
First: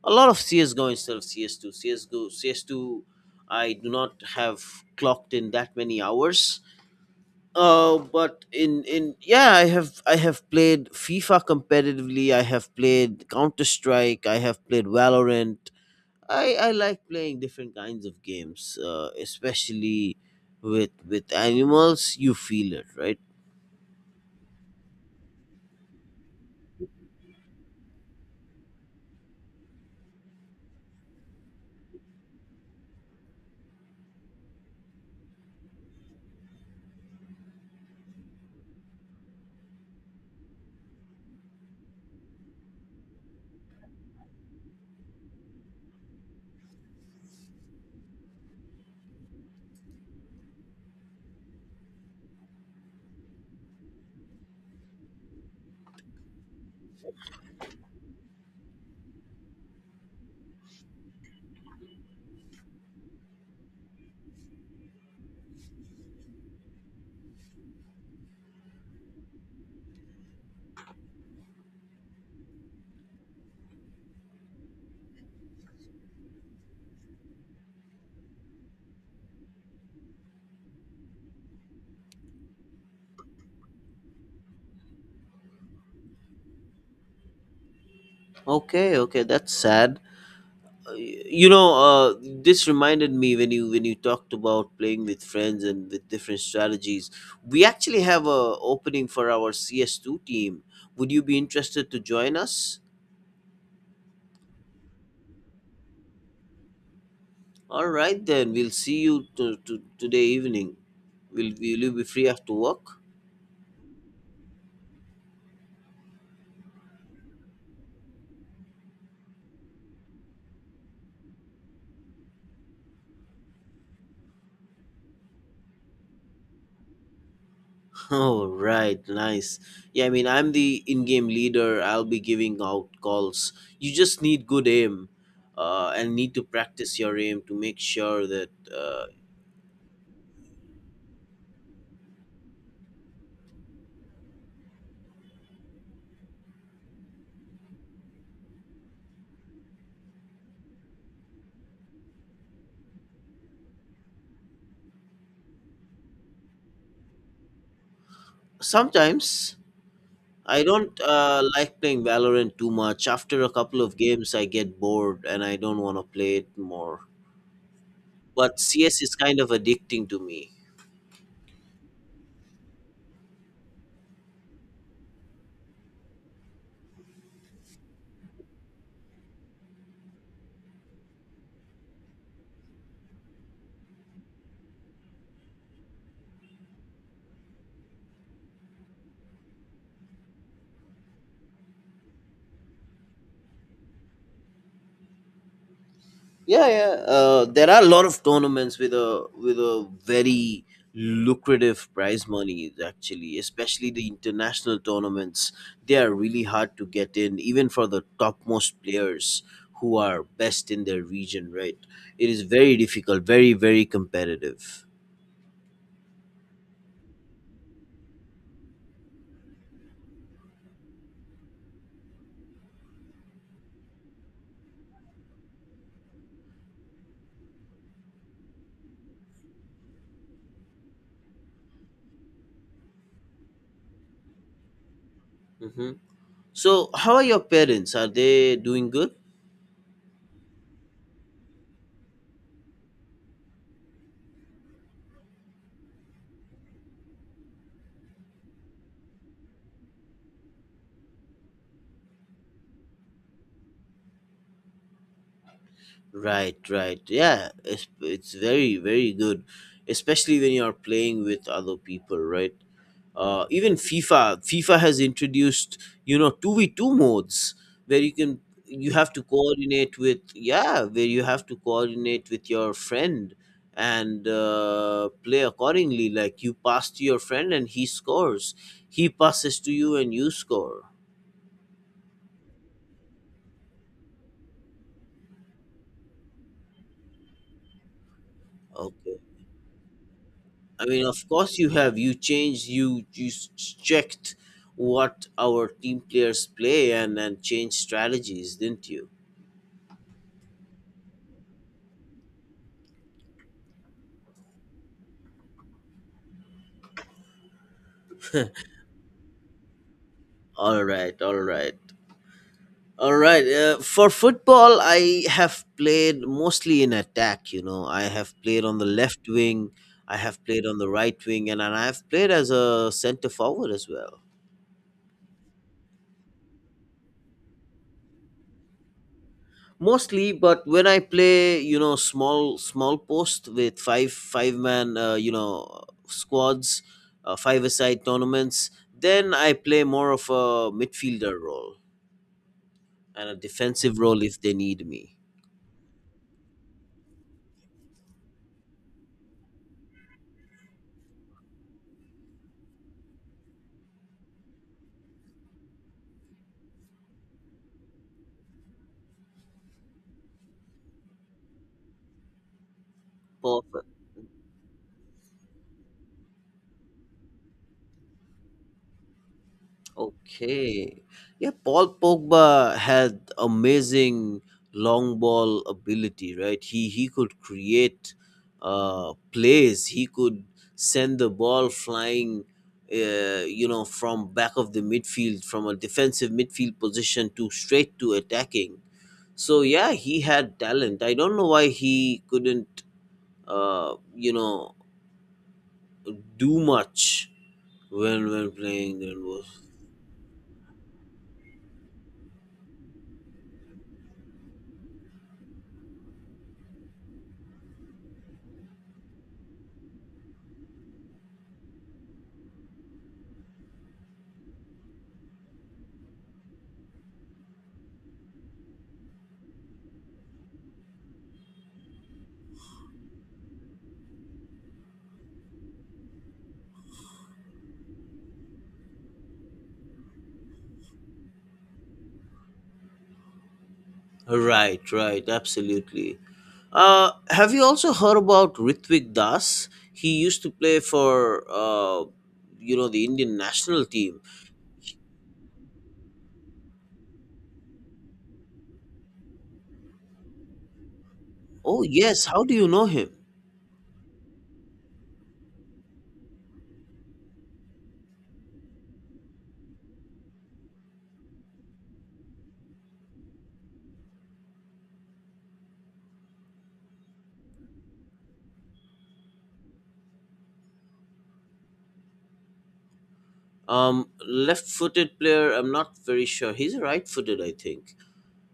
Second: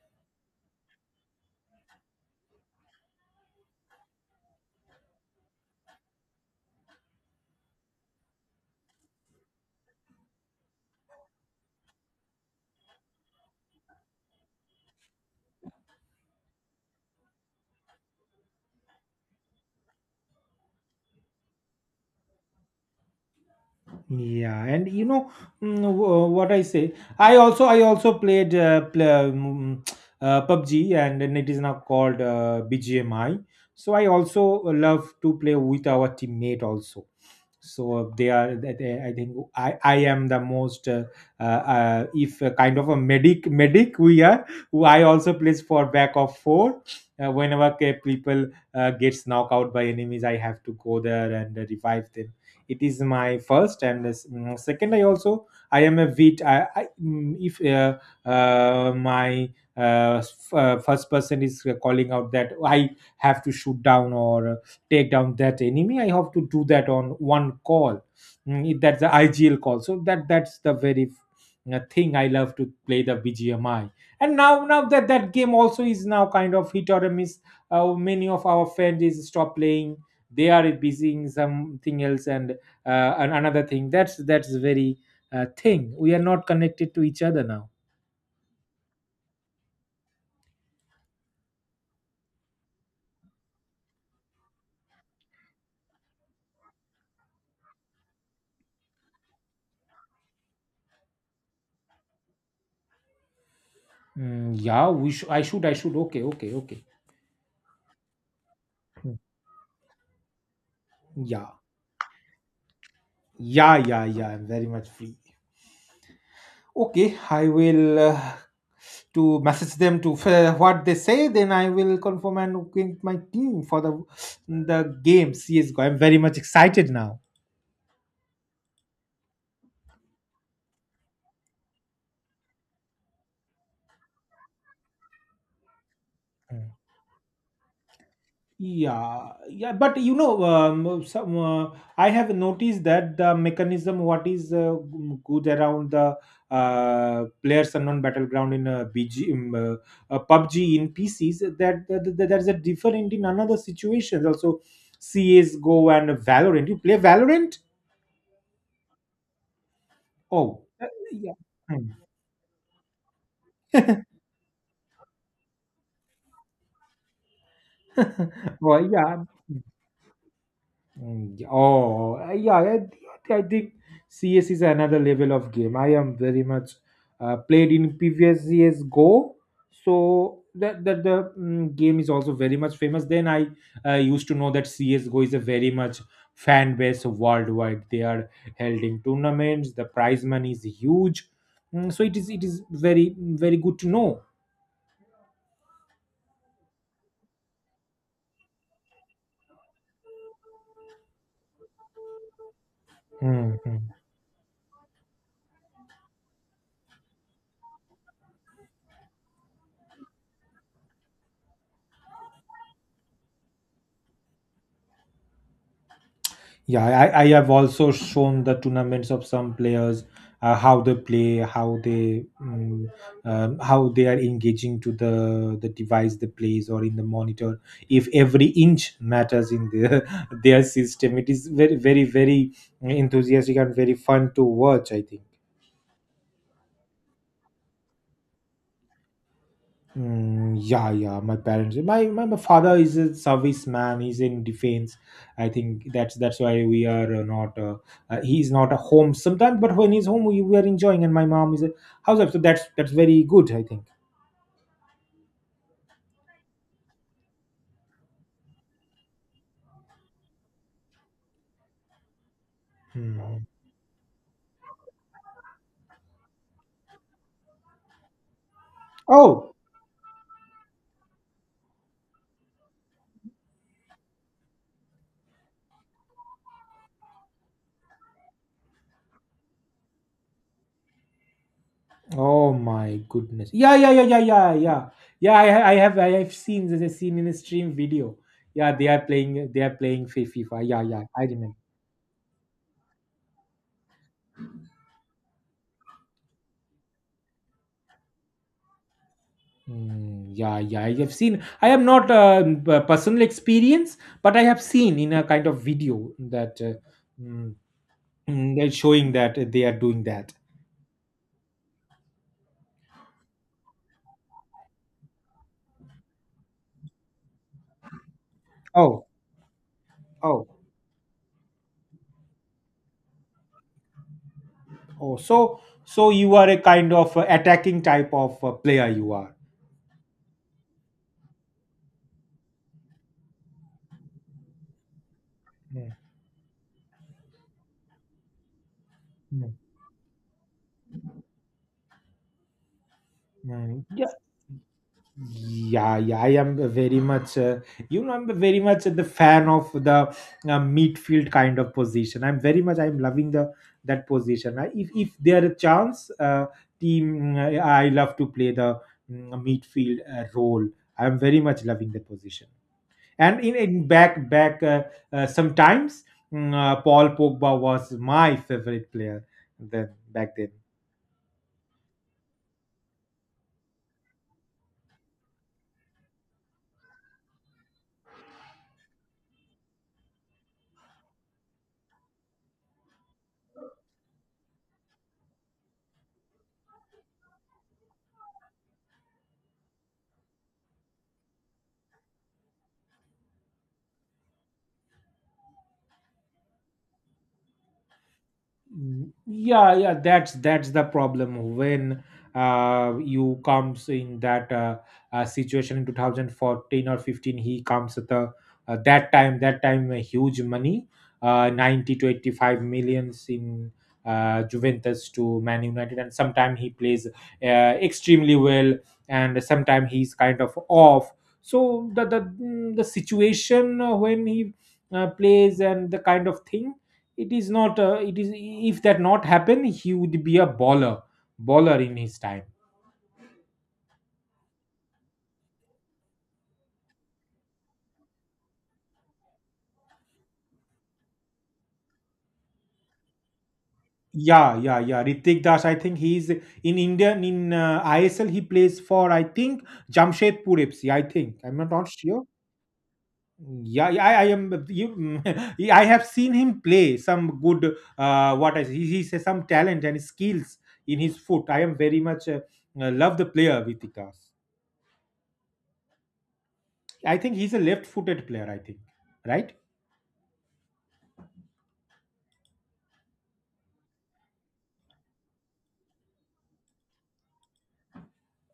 Speaker 1: a lot of CSGO. instead of cs2 csgo CS2, I do not have clocked in that many hours. Uh but in in yeah, I have played FIFA competitively, I have played Counter Strike, I have played Valorant. I like playing different kinds of games, especially with animals. You feel it, right?
Speaker 2: Yeah, and what I say, I also played, PUBG, and then it is now called BGMI. So I also love to play with our teammate also. So they are that I think I am the most if a kind of a medic we are, who I also plays for back of four. Whenever people gets knocked out by enemies, I have to go there and revive them. It is my first, and second, I also — I am a wheat. If my first person is calling out that I have to shoot down, or take down that enemy, I have to do that on one call. That's the IGL call, so that's the very thing I love to play, the BGMI. And now that game also is now kind of hit or a miss. Many of our friends is stop playing, they are busy in something else. And another thing, that's the very thing, we are not connected to each other now.
Speaker 1: Okay, okay, that's sad. You know, this reminded me when you, when you talked about playing with friends and with different strategies. We actually have a opening for our CS two team. Would you be interested to join us?
Speaker 2: Mm, yeah, we should, I should, okay, okay, okay.
Speaker 1: All right, then we'll see
Speaker 2: Mm.
Speaker 1: you today evening.
Speaker 2: Yeah,
Speaker 1: Will you be free after work?
Speaker 2: yeah, yeah, yeah, I'm very much free. Okay, I will, to message them what they say, then I will confirm and with my team for the game, CSGO. I'm very much excited now.
Speaker 1: Oh, right. Nice. Yeah, I mean, I'm the in game leader. I'll be giving out calls. You just need good aim and need to
Speaker 2: Hmm.
Speaker 1: practice your aim to make sure that
Speaker 2: Yeah, yeah, but you know, some I have noticed that the mechanism, what is good around the players unknown battleground in BG in, PUBG in PCs, that, that there's a different in another situations also. CS:GO and Valorant. You play Valorant?
Speaker 1: sometimes. I
Speaker 2: Oh,
Speaker 1: don't
Speaker 2: yeah.
Speaker 1: like
Speaker 2: Hmm.
Speaker 1: playing Valorant too much. After a couple of games, I get bored and I don't want to play it more. But
Speaker 2: *laughs* Well,
Speaker 1: CS is
Speaker 2: yeah.
Speaker 1: kind of addicting to me.
Speaker 2: Oh, yeah, I think CS is another level of game. I am very much played in previous CS Go, so game is also very much famous. Then I, used to know that CS Go is a very much fan base worldwide. They are held in tournaments. The prize money is huge, so it is, very very good to know.
Speaker 1: Yeah, yeah, there are a lot of tournaments with a very lucrative prize money actually, especially
Speaker 2: Mm-hmm.
Speaker 1: the international tournaments. They are really hard to get in, even for the topmost players who are best in their region, right? It is very difficult, very, very competitive.
Speaker 2: Yeah, I have also shown the tournaments of some players, how they play, how they are engaging to the device they plays, or in the monitor. If every inch matters in their *laughs* their system, it is very very very enthusiastic and very fun to watch, I think.
Speaker 1: Hmm, so how are your parents, are they doing good?
Speaker 2: Mm, yeah, yeah. My parents, my father is a serviceman. He's in defense. I think that's why we are not — he's not a home sometimes, but when he's home, we are enjoying. And my mom is a housewife, so that's very good, I think.
Speaker 1: Right, right, yeah, it's very, very good, especially when you are playing with other people, right?
Speaker 2: Hmm.
Speaker 1: Even FIFA. FIFA has introduced, you know, 2v2 modes, where you can, you have to
Speaker 2: Oh,
Speaker 1: coordinate with, yeah, where you have to coordinate with your friend and play accordingly. Like, you pass to your friend and he scores, he passes to you and you score.
Speaker 2: oh my goodness. Yeah, yeah, yeah, yeah, yeah, yeah. Yeah, I have seen this. I seen in a stream video. Yeah, they are
Speaker 1: Okay.
Speaker 2: playing. They are playing FIFA. Yeah,
Speaker 1: I
Speaker 2: yeah,
Speaker 1: mean,
Speaker 2: I
Speaker 1: of course
Speaker 2: remember.
Speaker 1: you have. You changed. You checked what our team players play and change strategies, didn't you?
Speaker 2: Mm, yeah, yeah, I have seen. I have not personal experience, but I have seen in a kind of video that mm, they're showing that they are doing that.
Speaker 1: All right. All right. All right. For football, I have played mostly in attack. You know, I have played on the
Speaker 2: Oh,
Speaker 1: left wing, I have
Speaker 2: oh,
Speaker 1: played on the right wing, and I have played as a center forward as well.
Speaker 2: oh. So you are a kind of attacking type of player, you are.
Speaker 1: Mostly, but when I play, you know, small post with five man, you know,
Speaker 2: Mm,
Speaker 1: squads, five aside tournaments, then
Speaker 2: mm,
Speaker 1: I play more of a midfielder role and a defensive
Speaker 2: mm.
Speaker 1: role if they need me.
Speaker 2: Yeah, yeah, I am very much, I'm very much the fan of the midfield kind of position. I'm very much — I'm loving the that position. If there a chance, I love to play the midfield role. I'm very much loving that position. And in
Speaker 1: Perfect.
Speaker 2: back, sometimes Paul Pogba was my favorite player then, back then.
Speaker 1: Okay. Yeah, Paul Pogba had amazing long ball ability, right? He could create plays. He could send the ball flying you know, from back of the midfield, from a defensive midfield position to straight to attacking. So yeah, he had talent. I don't know why he couldn't you know do much when playing
Speaker 2: Mm,
Speaker 1: Grand Wolf.
Speaker 2: yeah, yeah, that's the problem, when you comes in that situation. In 2014 or 15, he comes at the that time, a huge money, 90 to 85 millions, in Juventus to Man United. And sometime he plays extremely well, and sometime he's kind of off. So the situation, when he plays, and the kind of thing, it is not it is — if that not happen, he would be a bowler in his time.
Speaker 1: Right, right, absolutely. Have you also heard about Ritwik Das? He used to play for, you know, the Indian national team.
Speaker 2: Yeah, yeah, yeah, Ritik Das, I think he's in Indian in, ISL. He plays for, I think, Jamshedpur FC, I think, I'm not,
Speaker 1: Oh
Speaker 2: not sure.
Speaker 1: yes, how do you know him?
Speaker 2: Yeah, yeah, I am. You, *laughs* I have seen him play some good. What is he? He has some talent and skills in his foot. I am very much love the player Ritik Das. I think he's a left-footed player, I think, right?
Speaker 1: Left-footed player. I'm not very sure. He's right-footed, I think,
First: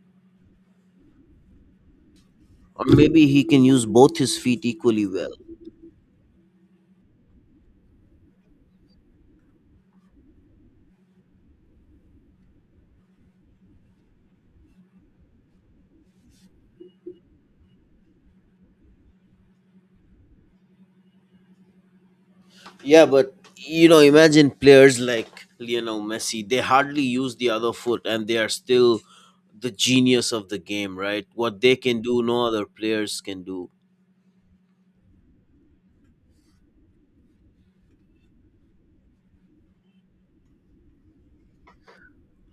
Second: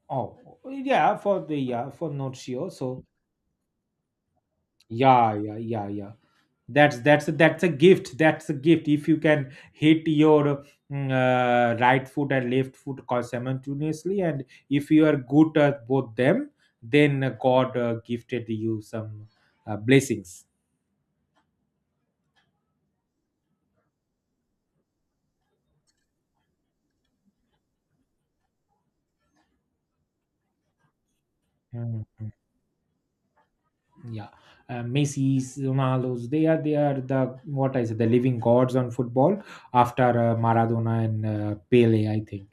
Speaker 2: Oh, yeah, for the, yeah, for not sure.
Speaker 1: or
Speaker 2: So
Speaker 1: maybe he can use both his feet equally well.
Speaker 2: yeah, yeah, yeah, yeah. That's a gift. That's a gift, if you can hit your mm, right foot and left foot simultaneously, and if you are good at both them, then God gifted you some blessings.
Speaker 1: Yeah, but you know, imagine players like Lionel Messi, they hardly use the other foot and they are still the genius of the game, right? What they can do,
Speaker 2: Mhm.
Speaker 1: no other players can do.
Speaker 2: Yeah, Messi's, Ronaldo's, they are the, what I said, the living gods on football, after Maradona and Pele, I think.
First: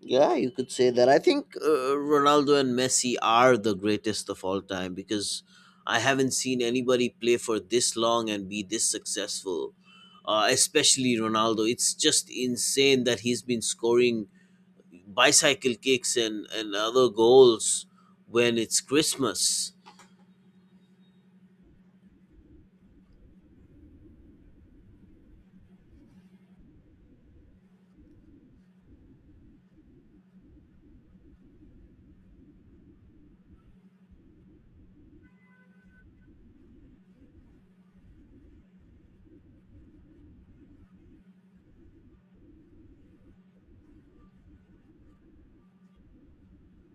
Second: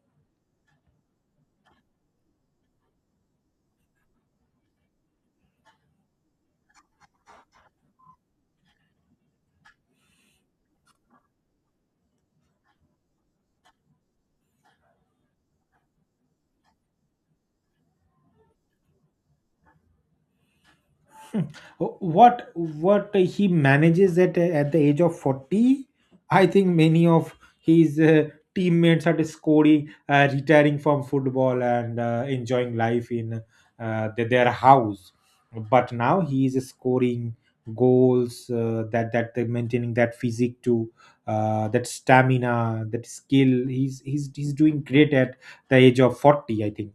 Speaker 1: Yeah, you could say that. I think Ronaldo and Messi are the greatest of all time, because I haven't seen anybody play for this long and be this successful. Especially Ronaldo. It's just insane that he's been scoring bicycle kicks and other goals when it's Christmas.
Speaker 2: What he manages at the age of 40, I think. Many of his teammates are scoring, retiring from football and enjoying life in their house. But now he is scoring goals, that they're maintaining that physique, to that stamina, that skill. He's doing great at the age of 40, I think.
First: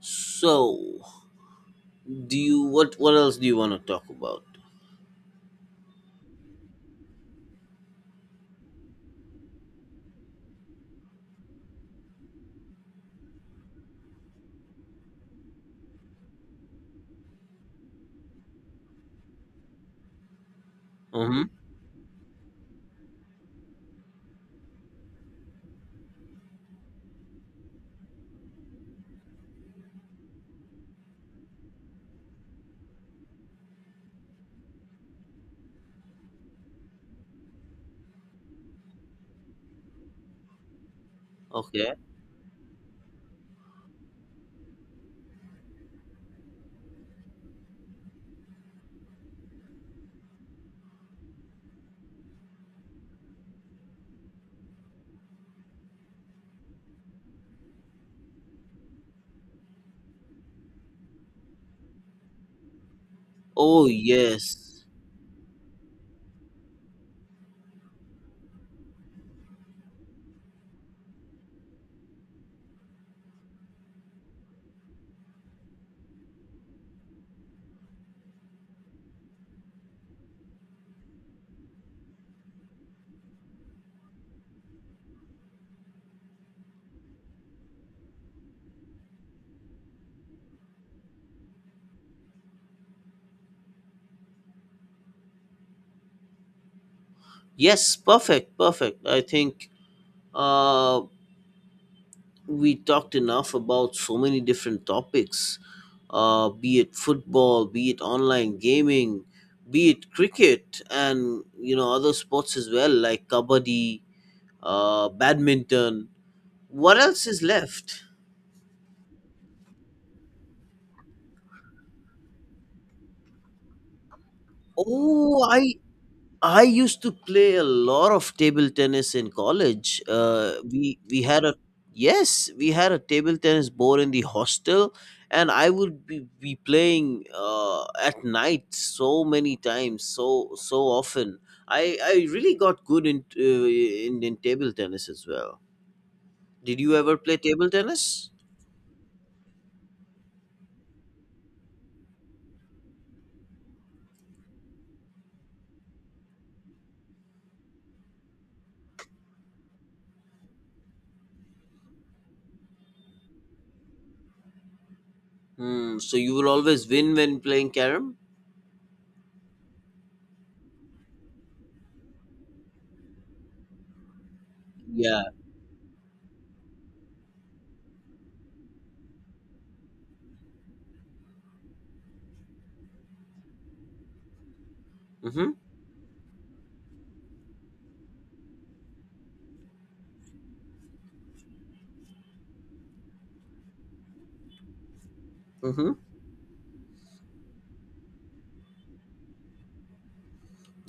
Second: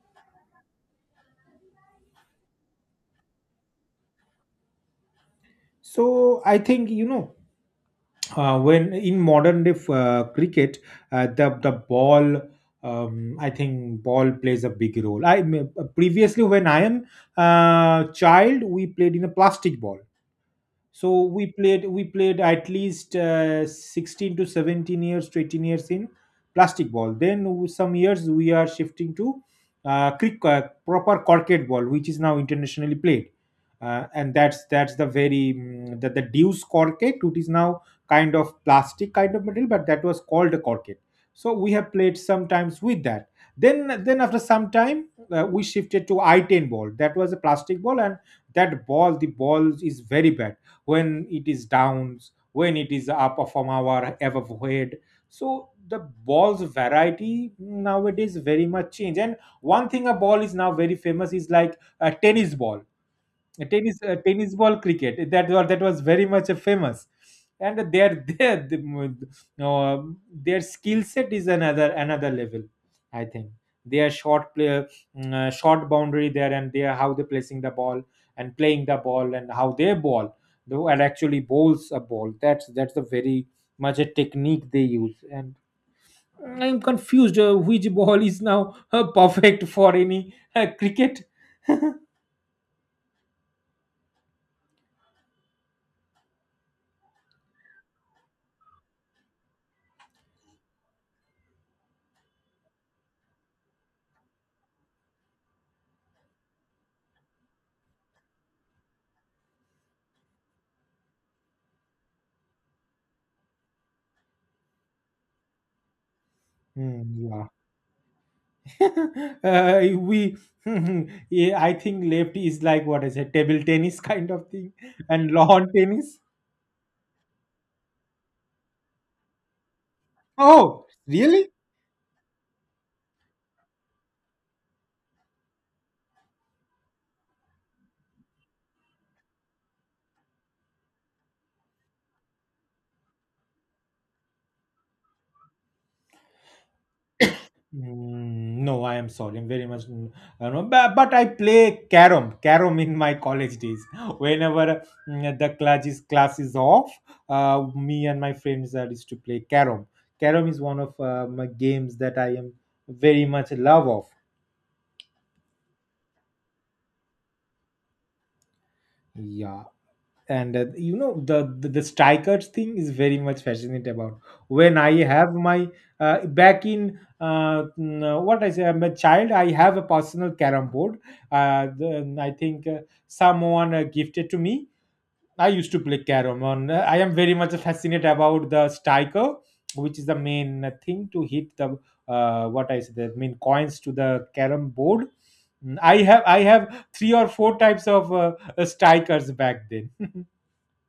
Speaker 1: So, do you, what else do you want to talk about?
Speaker 2: So I think, when in modern day cricket, the ball, I think ball plays a big role. I mean, previously when I am child, we played in a plastic ball. So we
Speaker 1: Mm-hmm.
Speaker 2: played we played at least 16 to 17 years to 18 years in plastic ball. Then some years we are shifting to proper corket ball, which is now internationally played, and that's the very the deuce corket, which is now kind of plastic, kind of material, but that was called a corket. So we have
Speaker 1: Okay.
Speaker 2: played sometimes with that. Then after some time, we shifted to i10 ball. That was a plastic ball, and that ball, the ball is very bad when it is downs, when it is up from our above head. So the ball's variety nowadays very much change, and one thing, a ball is now very famous, is like a tennis ball.
Speaker 1: Oh
Speaker 2: Tennis, tennis ball
Speaker 1: yes,
Speaker 2: cricket, that was very much a famous, and their *laughs* uh, their skill set is another level, I think. Their short play, short boundary there, and their, how they're placing the ball and playing the ball and how they ball though, and actually bowls a ball, that's a very much a technique they use. And I'm confused, which ball is now perfect for any cricket.
Speaker 1: yes, perfect, perfect. I think uh, we talked enough about so many different topics, be it football, be it online gaming, be it cricket, and you know, other sports as well, like kabaddi, badminton. What
Speaker 2: Hmm,
Speaker 1: else is
Speaker 2: yeah.
Speaker 1: left?
Speaker 2: *laughs* We *laughs* yeah, I think left is like, what is it, table tennis *laughs* kind of thing, and
Speaker 1: Oh, i
Speaker 2: lawn tennis.
Speaker 1: i used to play a lot of table tennis in college.
Speaker 2: Oh,
Speaker 1: We had
Speaker 2: really?
Speaker 1: a Yes, we had a table tennis board in the hostel, and I would be playing at night so many times, so so often. I really got good in in table tennis as well. Did you ever play table tennis?
Speaker 2: Mm, no, I am sorry, I'm very much mm, I don't know, but I play carom. Carom in my college days, whenever the class is off, me and my friends are used to play carom. Carom is one of my games that I am very much love of.
Speaker 1: Hmm, so you will always win when playing carom?
Speaker 2: Yeah. And you know, the strikers thing is very much fascinated about. When I
Speaker 1: Yeah.
Speaker 2: have my back in what I say, I'm a child, I have a personal carom board. I think someone gifted to me. I
Speaker 1: Mm-hmm.
Speaker 2: used to play carom on, I am very much fascinated about the striker, which is the main thing to hit the, what I say, the main coins to the carom board. Mm,
Speaker 1: Mm-hmm.
Speaker 2: I have three or four types of strikers back then. *laughs*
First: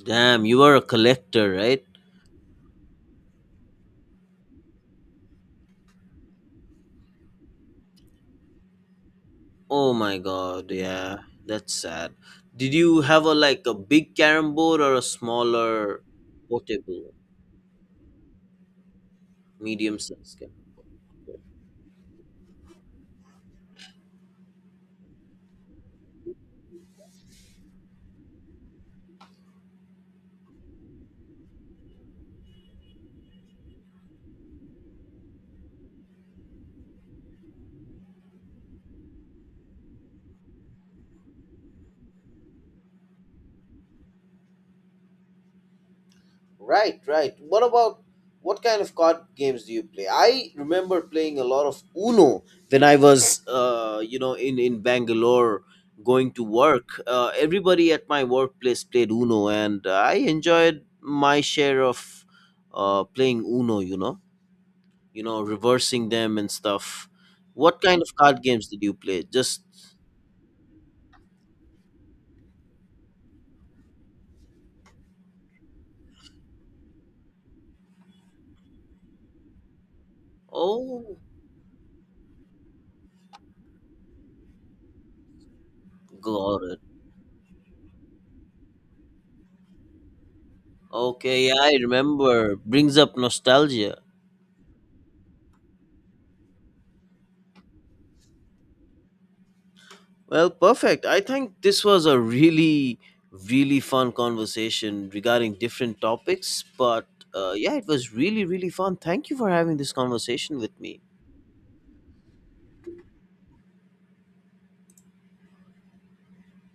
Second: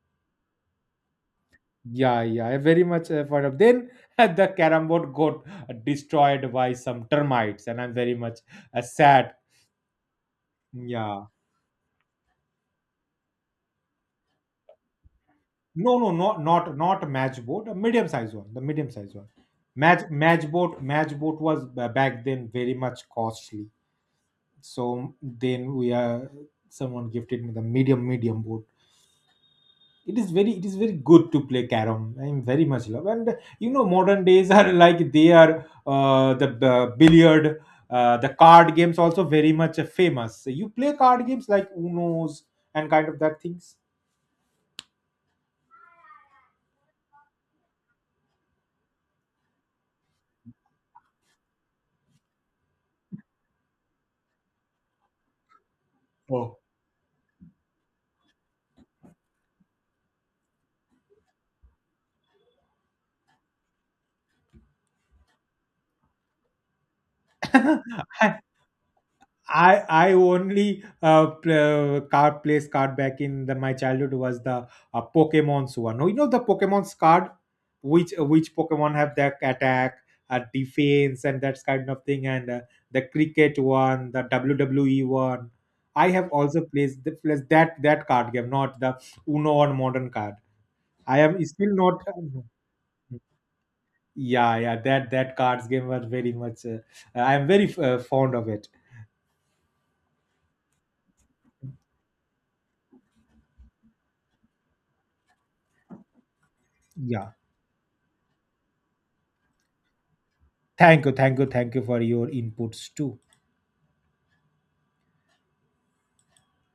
Speaker 1: Damn, you are a collector, right?
Speaker 2: Yeah, yeah, I very much effort of. Then *laughs* the carom board got destroyed by some termites, and I'm very much sad.
Speaker 1: Oh my god, yeah,
Speaker 2: Yeah,
Speaker 1: that's sad. Did you have a like a big carom board or a
Speaker 2: no,
Speaker 1: smaller
Speaker 2: no, not
Speaker 1: portable,
Speaker 2: match board, a medium size one, the medium size one.
Speaker 1: medium
Speaker 2: Match
Speaker 1: sized
Speaker 2: match
Speaker 1: carom?
Speaker 2: board, match board was back then very much costly. So then we someone gifted me the medium board. It is very good to play carom. I am very much love. And you know, modern days are *laughs* like they are the billiard, the card games also very much famous. You play card games like unos and kind of that things.
Speaker 1: Right, right. What about what kind of card games do you play? I remember playing a lot of Uno when I was, you know, in Bangalore going to
Speaker 2: Oh,
Speaker 1: work. Everybody at my workplace played Uno, and I enjoyed my share of playing Uno. You know. You know, reversing them and stuff. What
Speaker 2: *laughs*
Speaker 1: kind of
Speaker 2: I
Speaker 1: card games did you play? Just,
Speaker 2: I only card, place card back in the, my childhood was the Pokemon's one. Oh, you know the Pokemon's card, which Pokemon have their attack,
Speaker 1: oh,
Speaker 2: defense, and that kind of thing, and the cricket one, the WWE one. I have
Speaker 1: got
Speaker 2: also
Speaker 1: it.
Speaker 2: placed the, placed that card game, not the Uno or modern card. I am
Speaker 1: Okay, yeah,
Speaker 2: still
Speaker 1: I
Speaker 2: not.
Speaker 1: remember. Brings up nostalgia.
Speaker 2: Yeah, yeah, that cards game was very much. I am very fond of it.
Speaker 1: Well, perfect. I think this was a really, really fun conversation regarding different topics. But
Speaker 2: Yeah.
Speaker 1: yeah, it was really, really fun. Thank you for having this conversation with me.
Speaker 2: Thank you, thank you, thank you for your inputs too.